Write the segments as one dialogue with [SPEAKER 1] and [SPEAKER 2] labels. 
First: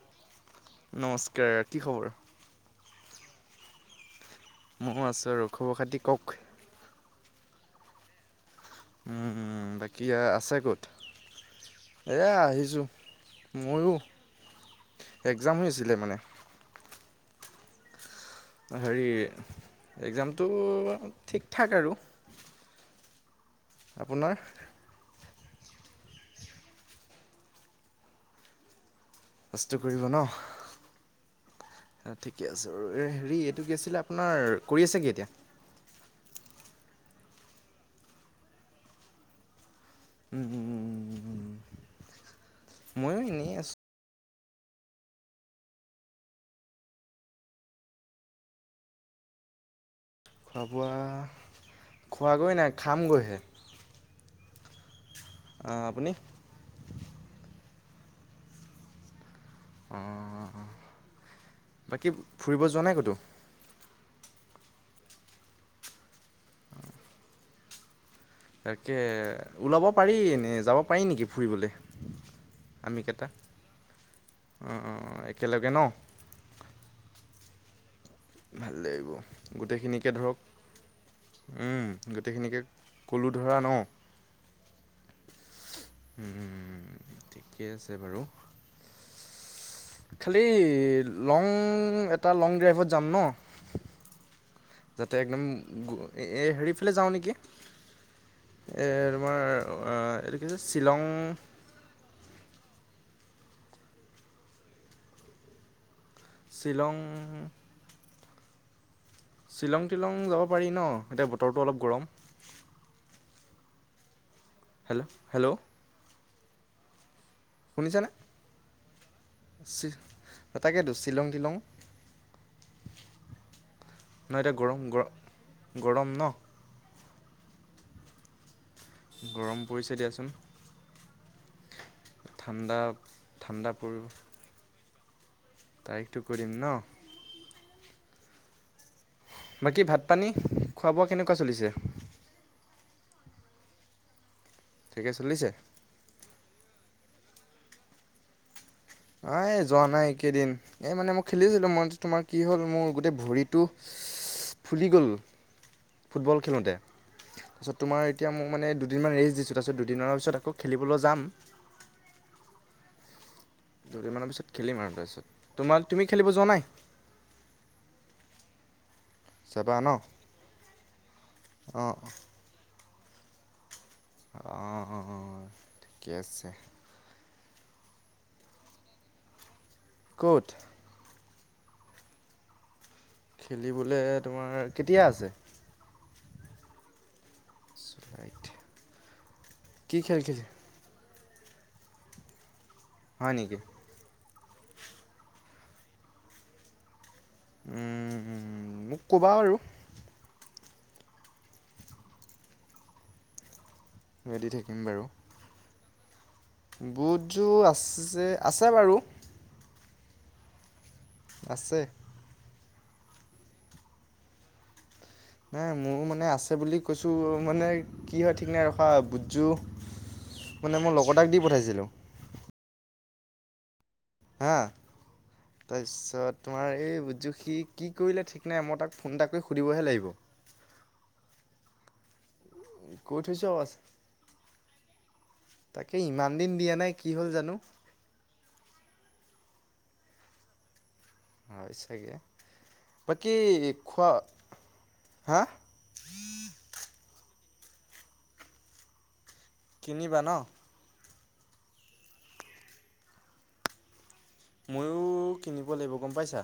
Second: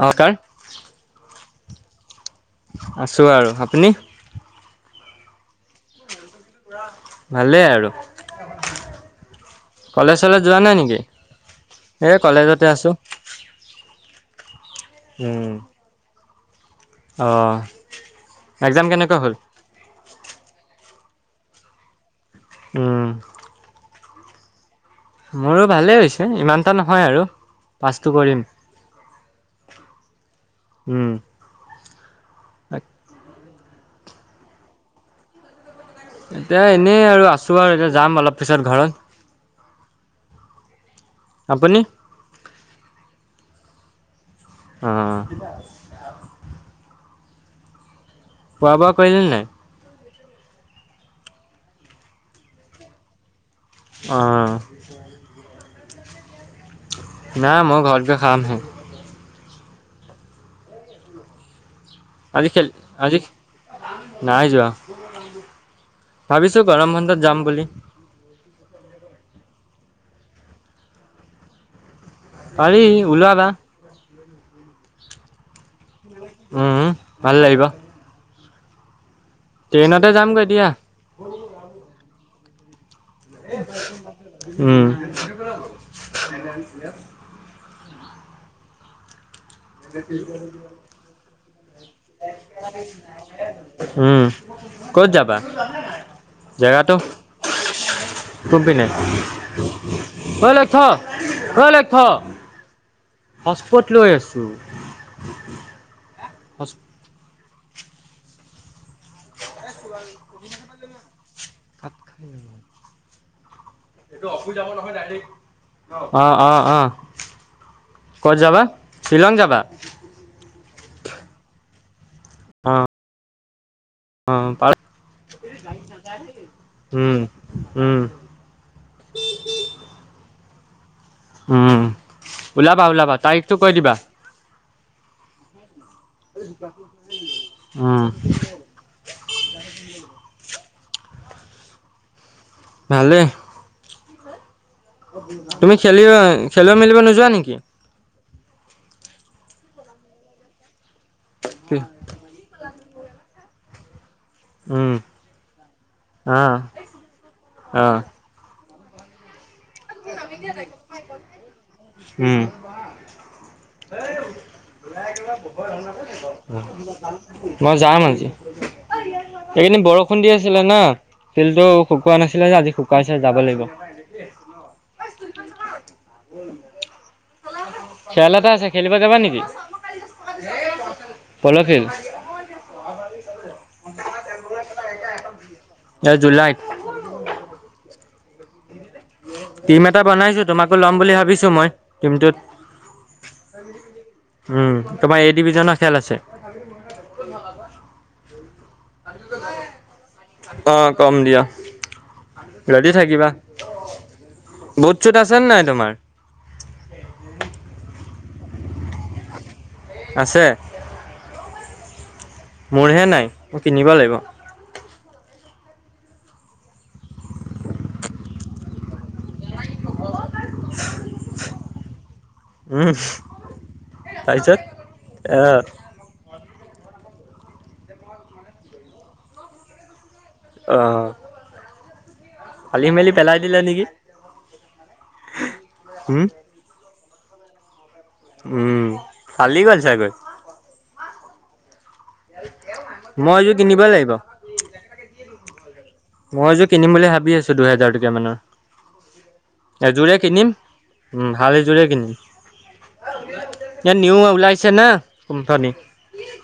[SPEAKER 1] নমস্কাৰ
[SPEAKER 2] নমস্কাৰ কি খবৰ
[SPEAKER 1] আছোঁ আৰু আপুনি
[SPEAKER 2] ময়ো আছোঁ খবৰ খাতি কওঁক।
[SPEAKER 1] ভালেই আৰু।
[SPEAKER 2] উম বাকী
[SPEAKER 1] কলেজ চলেজ
[SPEAKER 2] আছে
[SPEAKER 1] যোৱা নাই
[SPEAKER 2] ক'ত।
[SPEAKER 1] নেকি এই
[SPEAKER 2] এ
[SPEAKER 1] কলেজতে
[SPEAKER 2] আহিছো,
[SPEAKER 1] আছোঁ
[SPEAKER 2] ময়ো। এক্সাম হৈ আছিলে মানে।
[SPEAKER 1] অঁ এক্জাম
[SPEAKER 2] হেৰি
[SPEAKER 1] কেনেকুৱা হ'ল
[SPEAKER 2] এক্সামটো ঠিক ঠাক আৰু।
[SPEAKER 1] হুম
[SPEAKER 2] আপোনাৰ
[SPEAKER 1] মোৰো ভালেই হৈছে ইমানটা নহয় আৰু, পাছটো কৰিম।
[SPEAKER 2] পাছটো কৰিব ন,
[SPEAKER 1] উম,
[SPEAKER 2] ঠিকে আছে বাৰু। হেৰি কি আছিলে আপোনাৰ, কৰি আছে কি এতিয়া?
[SPEAKER 1] এতিয়া এনেই আৰু আছো আৰু এতিয়া যাম অলপ পিছত ঘৰত।
[SPEAKER 2] উ' উ'উ'উ',
[SPEAKER 1] আপুনি
[SPEAKER 2] ময়ো এনেই আছো।
[SPEAKER 1] অ' খোৱা বোৱা কৰিলেনে নাই?
[SPEAKER 2] খোৱা বোৱা খোৱাগৈ নাই খামগৈহে।
[SPEAKER 1] অঁ
[SPEAKER 2] অ' আপুনি
[SPEAKER 1] না মই ঘৰত গৈ খামহে।
[SPEAKER 2] অ' বাকী
[SPEAKER 1] আজি খেল
[SPEAKER 2] ফুৰিব যোৱা নাই
[SPEAKER 1] আজি
[SPEAKER 2] ক'তো?
[SPEAKER 1] নাই যোৱা, ভাবিছো গৰম বন্ধত যাম বুলি।
[SPEAKER 2] তাকে ওলাব পাৰি, এনেই যাব পাৰি নেকি ফুৰিবলে।
[SPEAKER 1] পাৰি ওলাবা।
[SPEAKER 2] অ' অ' একেলগে ন।
[SPEAKER 1] উম, ভাল লাগিব।
[SPEAKER 2] ভাল লাগিব
[SPEAKER 1] ট্ৰেইনতে
[SPEAKER 2] গোটেইখিনিকে ধৰক,
[SPEAKER 1] যামগৈ দিয়া
[SPEAKER 2] গোটেইখিনিকে ক'লো ধৰা ন
[SPEAKER 1] উম [inaudible]
[SPEAKER 2] উম ঠিকে আছে বাৰু।
[SPEAKER 1] [inaudible]
[SPEAKER 2] খালি লং এটা লং ড্ৰাইভত যাম ন।
[SPEAKER 1] উম, ক'ত
[SPEAKER 2] যাতে
[SPEAKER 1] যাবা?
[SPEAKER 2] একদম হেৰি ফালে
[SPEAKER 1] জেগাটো
[SPEAKER 2] যাওঁ নেকি। এ তোমাৰ এইটো কি শ্বিলং
[SPEAKER 1] [inaudible] হস্পট লৈ আছোঁ।
[SPEAKER 2] শ্বিলং। শ্বিলং টিলং যাব পাৰি নহ এতিয়া বতৰটো অলপ গৰম। হেল্ল' হেল্ল'
[SPEAKER 1] [unintelligible] অ অ অ
[SPEAKER 2] শুনিছেনে
[SPEAKER 1] ক'ত যাবা। শ্বিলং যাবা?
[SPEAKER 2] তাকেতো শ্বিলং তিলং।
[SPEAKER 1] অ',
[SPEAKER 2] নহ
[SPEAKER 1] অ',
[SPEAKER 2] এতিয়া
[SPEAKER 1] পাৰ
[SPEAKER 2] গৰম গ গৰম নহ।
[SPEAKER 1] উম উম।
[SPEAKER 2] গৰম পৰিছে দিয়াচোন।
[SPEAKER 1] উম,
[SPEAKER 2] ঠাণ্ডা
[SPEAKER 1] ওলাবা ওলাবা তাৰিখটো
[SPEAKER 2] ঠাণ্ডা
[SPEAKER 1] কৈ দিবা।
[SPEAKER 2] পৰিব তাৰিখটো কৈ দিম ন
[SPEAKER 1] উম [inaudible]
[SPEAKER 2] বাকী ভাত পানী খোৱা বোৱা কেনেকুৱা চলিছে
[SPEAKER 1] ভালে।
[SPEAKER 2] ঠিকে চলিছে
[SPEAKER 1] তুমি খেলিব খেলিব মেলিব নোযোৱা নেকি
[SPEAKER 2] এ যোৱা নাই একেইদিন, এই মানে মই খেলিছিলো মই তোমাৰ কি হ'ল মোৰ গোটেই ভৰিতটো ফুলি
[SPEAKER 1] উম,
[SPEAKER 2] গ'ল ফুটবল
[SPEAKER 1] অ',
[SPEAKER 2] খেলোঁতে, তাৰপাছত
[SPEAKER 1] অ',
[SPEAKER 2] তোমাৰ এতিয়া ম মানে দুদিনমান ৰেষ্ট দিছোঁ তাৰপিছত দুদিনৰ পিছত আকৌ খেলিবলৈ যাম।
[SPEAKER 1] উম,
[SPEAKER 2] দুদিনমানৰ পিছত খেলিম আৰু। তাৰপিছত তোমাৰ তুমি খেলিব যোৱা নাই
[SPEAKER 1] মই যাম আজি।
[SPEAKER 2] যাবা
[SPEAKER 1] সেইকেইদিন
[SPEAKER 2] ন
[SPEAKER 1] বৰষুণ দি আছিলে না ফিল্ডটো
[SPEAKER 2] অঁ
[SPEAKER 1] শুকোৱা নাছিলে যে আজি শুকাইছে যাব লাগিব।
[SPEAKER 2] অঁ অঁ অঁ ঠিকে আছে
[SPEAKER 1] [unintelligible] খেল এটা আছে খেলিব যাবা নেকি।
[SPEAKER 2] ক'ত।
[SPEAKER 1] প'ল খেল।
[SPEAKER 2] খেলিবলৈ তোমাৰ কেতিয়া আছে
[SPEAKER 1] [unintelligible] এ জুুলাইত। [unintelligible]
[SPEAKER 2] জুলাইত। [inaudible]
[SPEAKER 1] টিম
[SPEAKER 2] কি
[SPEAKER 1] এটা
[SPEAKER 2] খেল
[SPEAKER 1] বনাইছোঁ
[SPEAKER 2] খেলি
[SPEAKER 1] তোমাকো ল'ম বুলি ভাবিছোঁ মই টিমটোত।
[SPEAKER 2] হয় নেকি
[SPEAKER 1] উম তোমাৰ এ ডিভিজনৰ খেল আছে।
[SPEAKER 2] উম, মোক ক'বা বাৰু
[SPEAKER 1] [unintelligible] অ কম দিয়া [unintelligible] ৰেডি থাকিবা।
[SPEAKER 2] ৰেডি থাকিম
[SPEAKER 1] বুট
[SPEAKER 2] বাৰু
[SPEAKER 1] চুত আছে নে নাই তোমাৰ।
[SPEAKER 2] বুটযোৰ আছে আছে বাৰু।
[SPEAKER 1] আছে।
[SPEAKER 2] আছে।
[SPEAKER 1] মোৰহে নাই মই কিনিব লাগিব।
[SPEAKER 2] নাই মোৰো মানে আছে বুলি কৈছোঁ মানে কি হয় ঠিক নাই ৰখা। [unintelligible] মানে মোৰ লগৰ এটাক দি পঠাইছিলোঁ।
[SPEAKER 1] উম
[SPEAKER 2] হা
[SPEAKER 1] তাৰপিছত
[SPEAKER 2] তাৰপিছত
[SPEAKER 1] আহ।
[SPEAKER 2] তোমাৰ এই বুটযোৰ সি কি কৰিলে ঠিক নাই মই তাক ফোন এটা কৰি সুধিবহে লাগিব।
[SPEAKER 1] অহ।
[SPEAKER 2] কৈ থৈছোঁ আৰু আছে।
[SPEAKER 1] [unintelligible]
[SPEAKER 2] তাকে
[SPEAKER 1] উম
[SPEAKER 2] ইমান দিন দিয়া নাই কি হ'ল জানো।
[SPEAKER 1] উম ফালি গ'ল চাগৈ।
[SPEAKER 2] হয় চাগে
[SPEAKER 1] মই
[SPEAKER 2] বাকি
[SPEAKER 1] এযোৰ কিনিব
[SPEAKER 2] খোৱা
[SPEAKER 1] লাগিব
[SPEAKER 2] হা।
[SPEAKER 1] মই এযোৰ কিনিম বুলি ভাবি আছোঁ দুহেজাৰ টকীয়া মানৰ এযোৰে
[SPEAKER 2] কিনিবা ন
[SPEAKER 1] কিনিম। উম ভাল এযোৰে কিনিম। [unintelligible]
[SPEAKER 2] মইও কিনিব
[SPEAKER 1] কোম্পানী
[SPEAKER 2] লাগিব গম পাইছা।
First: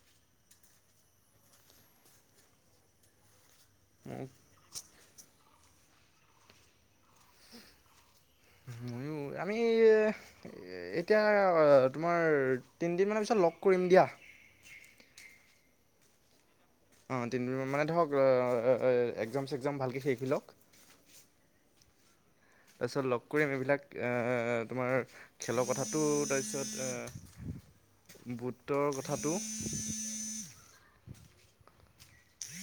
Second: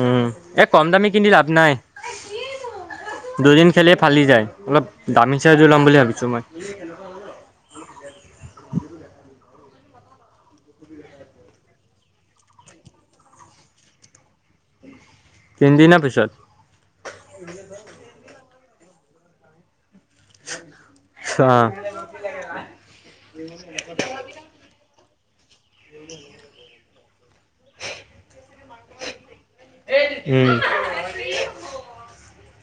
[SPEAKER 1] উম এ কম দামী কিনি লাভ নাই দুদিন। খেলিলে
[SPEAKER 2] মোক
[SPEAKER 1] ফালি যায় অলপ দামী চাই এযোৰ ল'ম বুলি ভাবিছোঁ মই।
[SPEAKER 2] মইও আমি। এতিয়া তোমাৰ তিনিদিনমানৰ পিছত লগ কৰিম দিয়া।
[SPEAKER 1] তিনি দিনৰ পিছত
[SPEAKER 2] অ তিনদিনমান মানে ধৰক এঁ এঁ অঁ একজাম চেকজাম ভালকে শেষ হৈ লওক।
[SPEAKER 1] অঁ
[SPEAKER 2] তাৰপিছত লগ কৰিম এইবিলাক এঁ তোমাৰ খেলৰ কথাটো তাৰপিছত অঁ গোটৰ কথাটো
[SPEAKER 1] উম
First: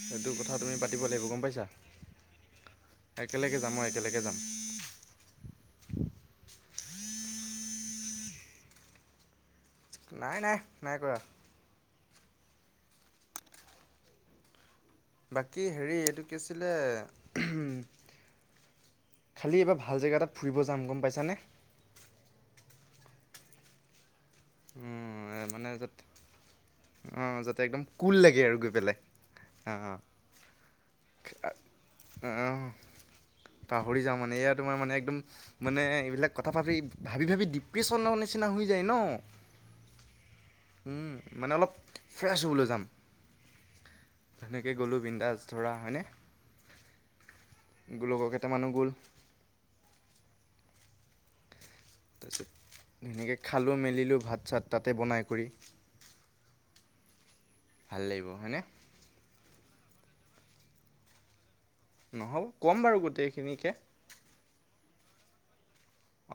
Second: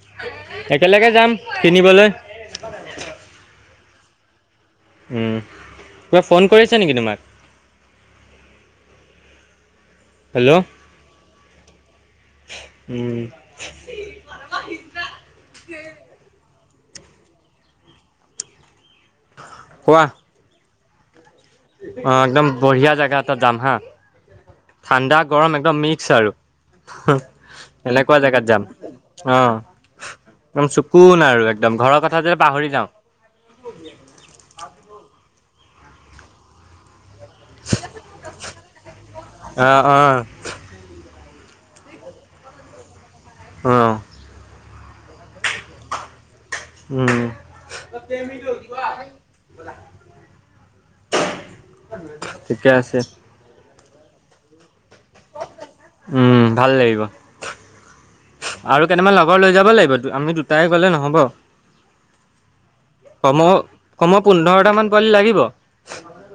[SPEAKER 2] সেইটো কথা তুমি পাতিব
[SPEAKER 1] একেলগে
[SPEAKER 2] লাগিব
[SPEAKER 1] যাম
[SPEAKER 2] গম পাইছা?
[SPEAKER 1] কিনিবলৈ
[SPEAKER 2] একেলগে যাম মই একেলগে যাম।
[SPEAKER 1] উম কিবা ফোন কৰিছে নেকি তোমাক।
[SPEAKER 2] নাই
[SPEAKER 1] হেল্ল'
[SPEAKER 2] নাই নাই কৰা।
[SPEAKER 1] উম। [unintelligible]
[SPEAKER 2] বাকী হেৰি এইটো কি আছিলে। খালি এইবাৰ ভাল জেগা এটাত ফুৰিব যাম গম পাইছানে।
[SPEAKER 1] অ একদম বঢ়িয়া জাগা এটাত যাম হা। ঠাণ্ডা গৰম একদম মিক্স আৰু।
[SPEAKER 2] অহ যাতে একদম কুল
[SPEAKER 1] এনেকুৱা
[SPEAKER 2] লাগে
[SPEAKER 1] জেগাত
[SPEAKER 2] আৰু
[SPEAKER 1] যাম
[SPEAKER 2] গৈ পেলাই
[SPEAKER 1] অঁ
[SPEAKER 2] আহ।
[SPEAKER 1] একদম চকুন আৰু একদম ঘৰৰ কথা যেন
[SPEAKER 2] অ',
[SPEAKER 1] পাহৰি যাওঁ।
[SPEAKER 2] পাহৰি যাওঁ মানে এয়া তোমাৰ মানে একদম মানে এইবিলাক কথা ভাবি ভাবি ভাবি ডিপ্ৰেশচনৰ নিচিনা হৈ যায় ন।
[SPEAKER 1] অঁ অঁ
[SPEAKER 2] উম, মানে অলপ ফ্ৰেছ হ'বলৈ যাম।
[SPEAKER 1] অঁ
[SPEAKER 2] সেনেকে গ'লো বিন্দাচ ধৰা হয়নে?
[SPEAKER 1] উম
[SPEAKER 2] লগৰ কেইটামানো গ'ল
[SPEAKER 1] ঠিকে আছে
[SPEAKER 2] ধুনীয়কৈ খালোঁ মেলিলো ভাত চাত তাতে বনাই কৰি
[SPEAKER 1] উম ভাল লাগিব।
[SPEAKER 2] ভাল লাগিব হয়নে?
[SPEAKER 1] আৰু কেইটামান লগৰ লৈ যাব লাগিবটো আমি দুটাই গ'লে নহ'ব।
[SPEAKER 2] নহ'ব, ক'ম বাৰু গোটেইখিনিকে।
[SPEAKER 1] ফইল লাগিব?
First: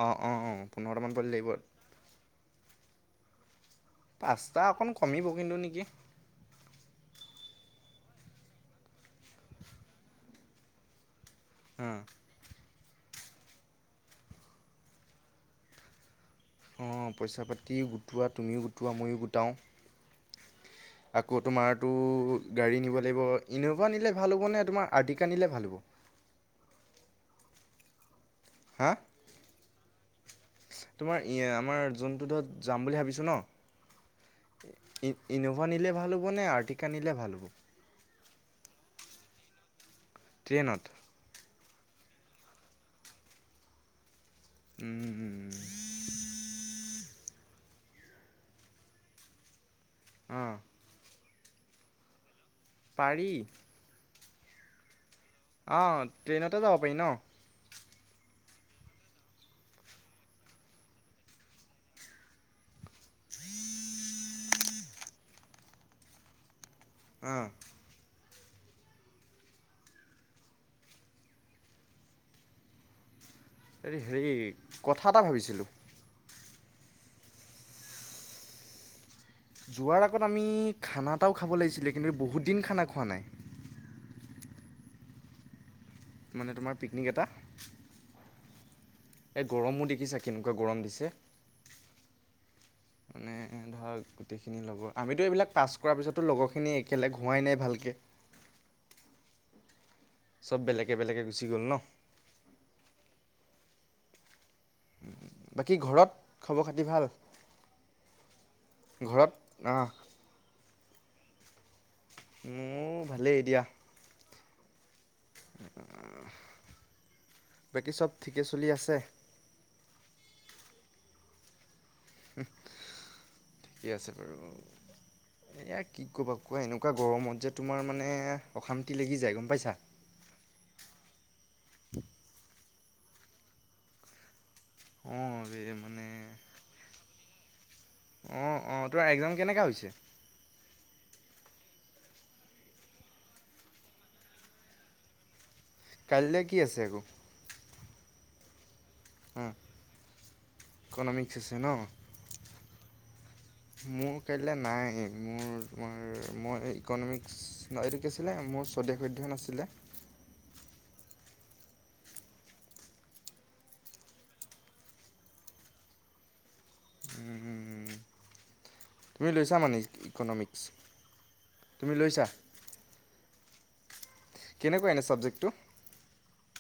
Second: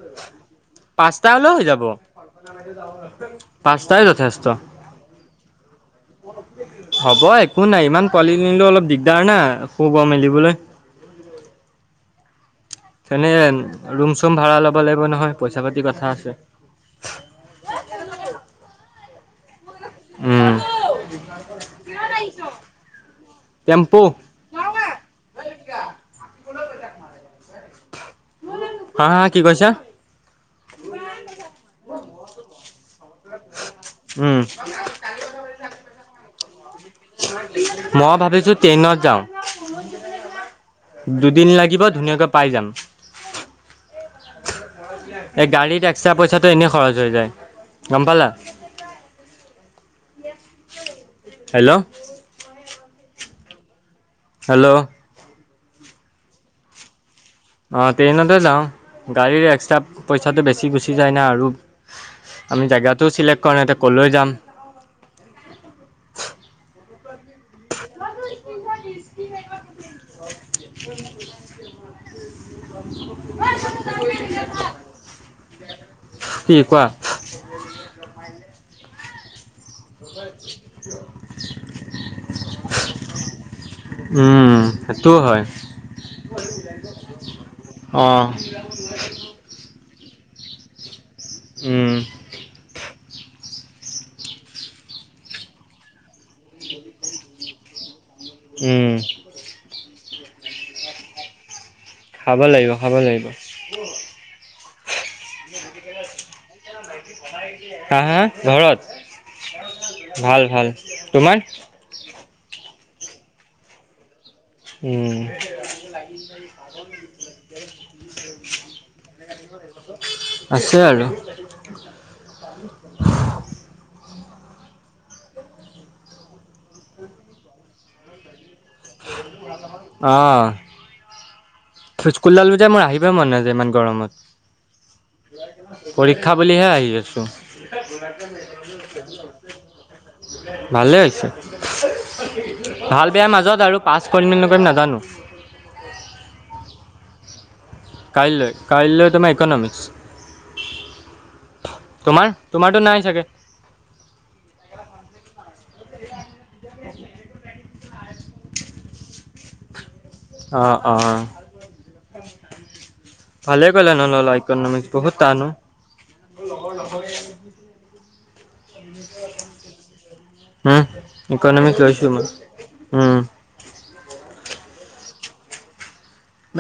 [SPEAKER 2] অঁ অঁ অঁ পোন্ধৰটামান ফইল
[SPEAKER 1] পাঁচটা
[SPEAKER 2] লাগিব।
[SPEAKER 1] হ'লেও হৈ যাব পাঁচটাই যথেষ্ট
[SPEAKER 2] পাঁচটা অকণ কমিব কিন্তু নেকি।
[SPEAKER 1] হ'ব একো নাই ইমান পোৱালিক নিলেও অলপ দিগদাৰ না শুব মেলিবলৈ।
[SPEAKER 2] অ
[SPEAKER 1] তেনে ৰুম চুম ভাড়া ল'ব লাগিব নহয়, পইচা পাতিৰ কথা আছে।
[SPEAKER 2] অঁ পইচা পাতিও গোটোৱা। তুমিও গোটোৱা, ময়ো গোটাওঁ।
[SPEAKER 1] উম
[SPEAKER 2] আকৌ তোমাৰতো গাড়ী নিব লাগিব ইন'ভা
[SPEAKER 1] টেম্পু
[SPEAKER 2] নিলে ভাল হ'ব নে তোমাৰ আৰ্টিকা নিলে ভাল হ'ব?
[SPEAKER 1] হাগিবলৈ গ'লে তাক মাৰে হা হা কি কৈছা?
[SPEAKER 2] তোমাৰ ই আমাৰ জোনটোৰোডত যাম বুলি ভাবিছো ন
[SPEAKER 1] উম
[SPEAKER 2] ই ইন'ভা নিলে ভাল হ'ব নে আৰ্টি
[SPEAKER 1] মই ভাবিছো ট্ৰেইনত যাওঁ।
[SPEAKER 2] ট্ৰেইনত?
[SPEAKER 1] দুদিন লাগিব ধুনীয়াকৈ পাই যাম। এ
[SPEAKER 2] উম,
[SPEAKER 1] গাড়ীত এক্সট্ৰা পইচাটো এনেই খৰচ হৈ যায়। গম পালা।
[SPEAKER 2] অঁ
[SPEAKER 1] হেল্ল'
[SPEAKER 2] পাৰি।
[SPEAKER 1] হেল্ল'
[SPEAKER 2] অ' ট্ৰেইনতে যাব পাৰি ন?
[SPEAKER 1] অঁ ট্ৰেইনতে যাওঁ। গাড়ীৰ এক্সট্ৰা পইচাটো বেছি গুচি যায় না আৰু আমি জেগাটোও চিলেক্ট কৰা নাই এতিয়া কলৈ যাম।
[SPEAKER 2] অহ।
[SPEAKER 1] [unintelligible] [unintelligible]
[SPEAKER 2] হ হেৰি কথা এটা ভাবিছলো।
[SPEAKER 1] কি কোৱা?
[SPEAKER 2] যোৱাৰ আগত আমি খানা এটাও খাব লাগিছিলে কিন্তু বহুত দিন খানা খোৱা নাই।
[SPEAKER 1] উম সেইটোও হয়।
[SPEAKER 2] মানে তোমাৰ পিকনিক
[SPEAKER 1] অঁ।
[SPEAKER 2] এ গৰমো দেখিছা কেনেকুৱা গৰম দিছে?
[SPEAKER 1] উম
[SPEAKER 2] মানে মানে ধৰক গোটেইখিনি লগৰ, আমিতো এইবিলাক পাছ কৰাৰ পিছতো লগৰখিনি একেলগ হোৱাই নাই ভালকে।
[SPEAKER 1] উম
[SPEAKER 2] চব বেলেগে বেলেগে গুচি গ'ল ন?
[SPEAKER 1] খাব লাগিব খাব লাগিব।
[SPEAKER 2] বাকী ঘৰত খবৰ খাতি ভাল
[SPEAKER 1] হাঁ হাঁ, ঘৰত? ভাল ভাল, তোমাৰ?
[SPEAKER 2] মোৰো ভালেই দিয়া।
[SPEAKER 1] উম।
[SPEAKER 2] বাকী চ'ব ঠিকে চলি আছে?
[SPEAKER 1] আছে আৰু।
[SPEAKER 2] আৰু এয়া কি ক'বা কোৱা এনেকুৱা গৰমত যে তোমাৰ মানে অখাম্তি লাগি যায় গম পাইছা।
[SPEAKER 1] স্কুল [unintelligible] মোৰ আহিবই মন নাযায় ইমান
[SPEAKER 2] অঁ এই
[SPEAKER 1] গৰমত।
[SPEAKER 2] মানে
[SPEAKER 1] পৰীক্ষা বুলিহে আহি আছো।
[SPEAKER 2] অঁ অঁ তোমাৰ এক্সাম কেনেকুৱা হৈছে
[SPEAKER 1] ভালে হৈছে। ভাল বেয়া মাজত আৰু পাচ কৰিম নে নকৰিম নাজানো।
[SPEAKER 2] কাইলৈ কি আছে আকৌ?
[SPEAKER 1] কাইলৈ? মাৰ
[SPEAKER 2] অঁ
[SPEAKER 1] ইকনমিক্স।
[SPEAKER 2] ইকনমিক্স আছে ন
[SPEAKER 1] তোমাৰ? তোমাৰত নাই চাগে!
[SPEAKER 2] মোৰ কাইলৈ নাই মোৰ তোমাৰ মই ইকনমিক্স, এইটো কি আছিল মোৰ স্বদেশ অধ্যয়ন আছিলে।
[SPEAKER 1] অঁ, অঁ। ভালে কৰিলা নললা ইকনমিক্স, বহুত তানো। [unintelligible]
[SPEAKER 2] তুমি লৈছা মানে ইকনমিক্স
[SPEAKER 1] উম, ইকনমিক্স
[SPEAKER 2] তুমি
[SPEAKER 1] লৈছো মই।
[SPEAKER 2] লৈছা
[SPEAKER 1] উম।
[SPEAKER 2] কেনেকুৱা এনে ছাবজেক্টটো?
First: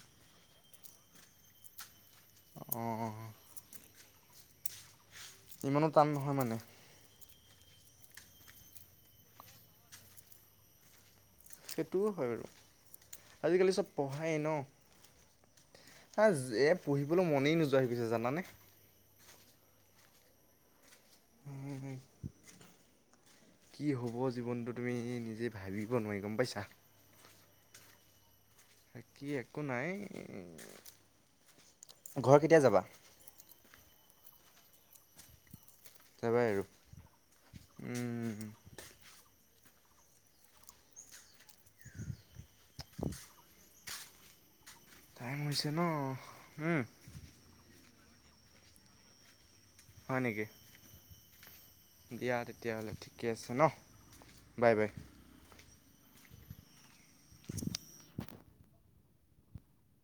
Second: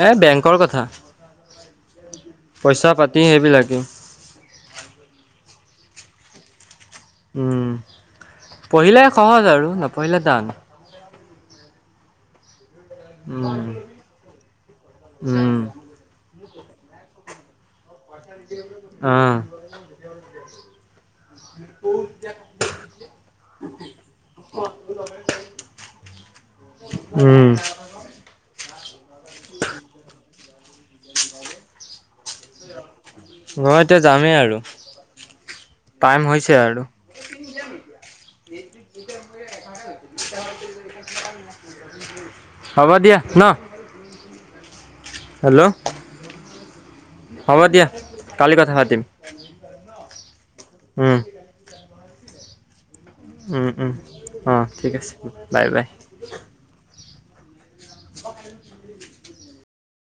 [SPEAKER 1] ম বেংকৰ কথা। পইচা পাতি
[SPEAKER 2] অঁ
[SPEAKER 1] সেইবিলাকে।
[SPEAKER 2] ইমানো টান নহয় মানে?
[SPEAKER 1] উম, পঢ়িলে সহজ আৰু নপঢ়িলে টান।
[SPEAKER 2] সেইটোও হয় বাৰু আজিকালি চব পঢ়ায়ে ন!
[SPEAKER 1] উম।
[SPEAKER 2] হ এ পঢ়িবলৈ মনেই নোযোৱা হৈ গৈছে জানানে।
[SPEAKER 1] অঁ। [inaudible]
[SPEAKER 2] কি হ'ব জীৱনটো তুমি নিজে ভাবিব নোৱাৰি গম পাইছা।
[SPEAKER 1] উম,
[SPEAKER 2] কি একো নাই। ঘৰ কেতিয়া যাবা?
[SPEAKER 1] মই এতিয়া যামেই আৰু। টাইম
[SPEAKER 2] যাবাই
[SPEAKER 1] হৈছে
[SPEAKER 2] আৰু, উম।
[SPEAKER 1] হ'ব দিয়া ন?
[SPEAKER 2] টাইম হৈছে
[SPEAKER 1] হেল্ল'
[SPEAKER 2] ন, উম।
[SPEAKER 1] হ'ব দিয়া কালি কথা পাতিম।
[SPEAKER 2] হয় নেকি?
[SPEAKER 1] উম,
[SPEAKER 2] দিয়া তেতিয়াহলে। ঠিকে আছে ন
[SPEAKER 1] উম, উম, অঁ,
[SPEAKER 2] বাই বাই
[SPEAKER 1] ঠিক আছে, বাই বাই। [unintelligible]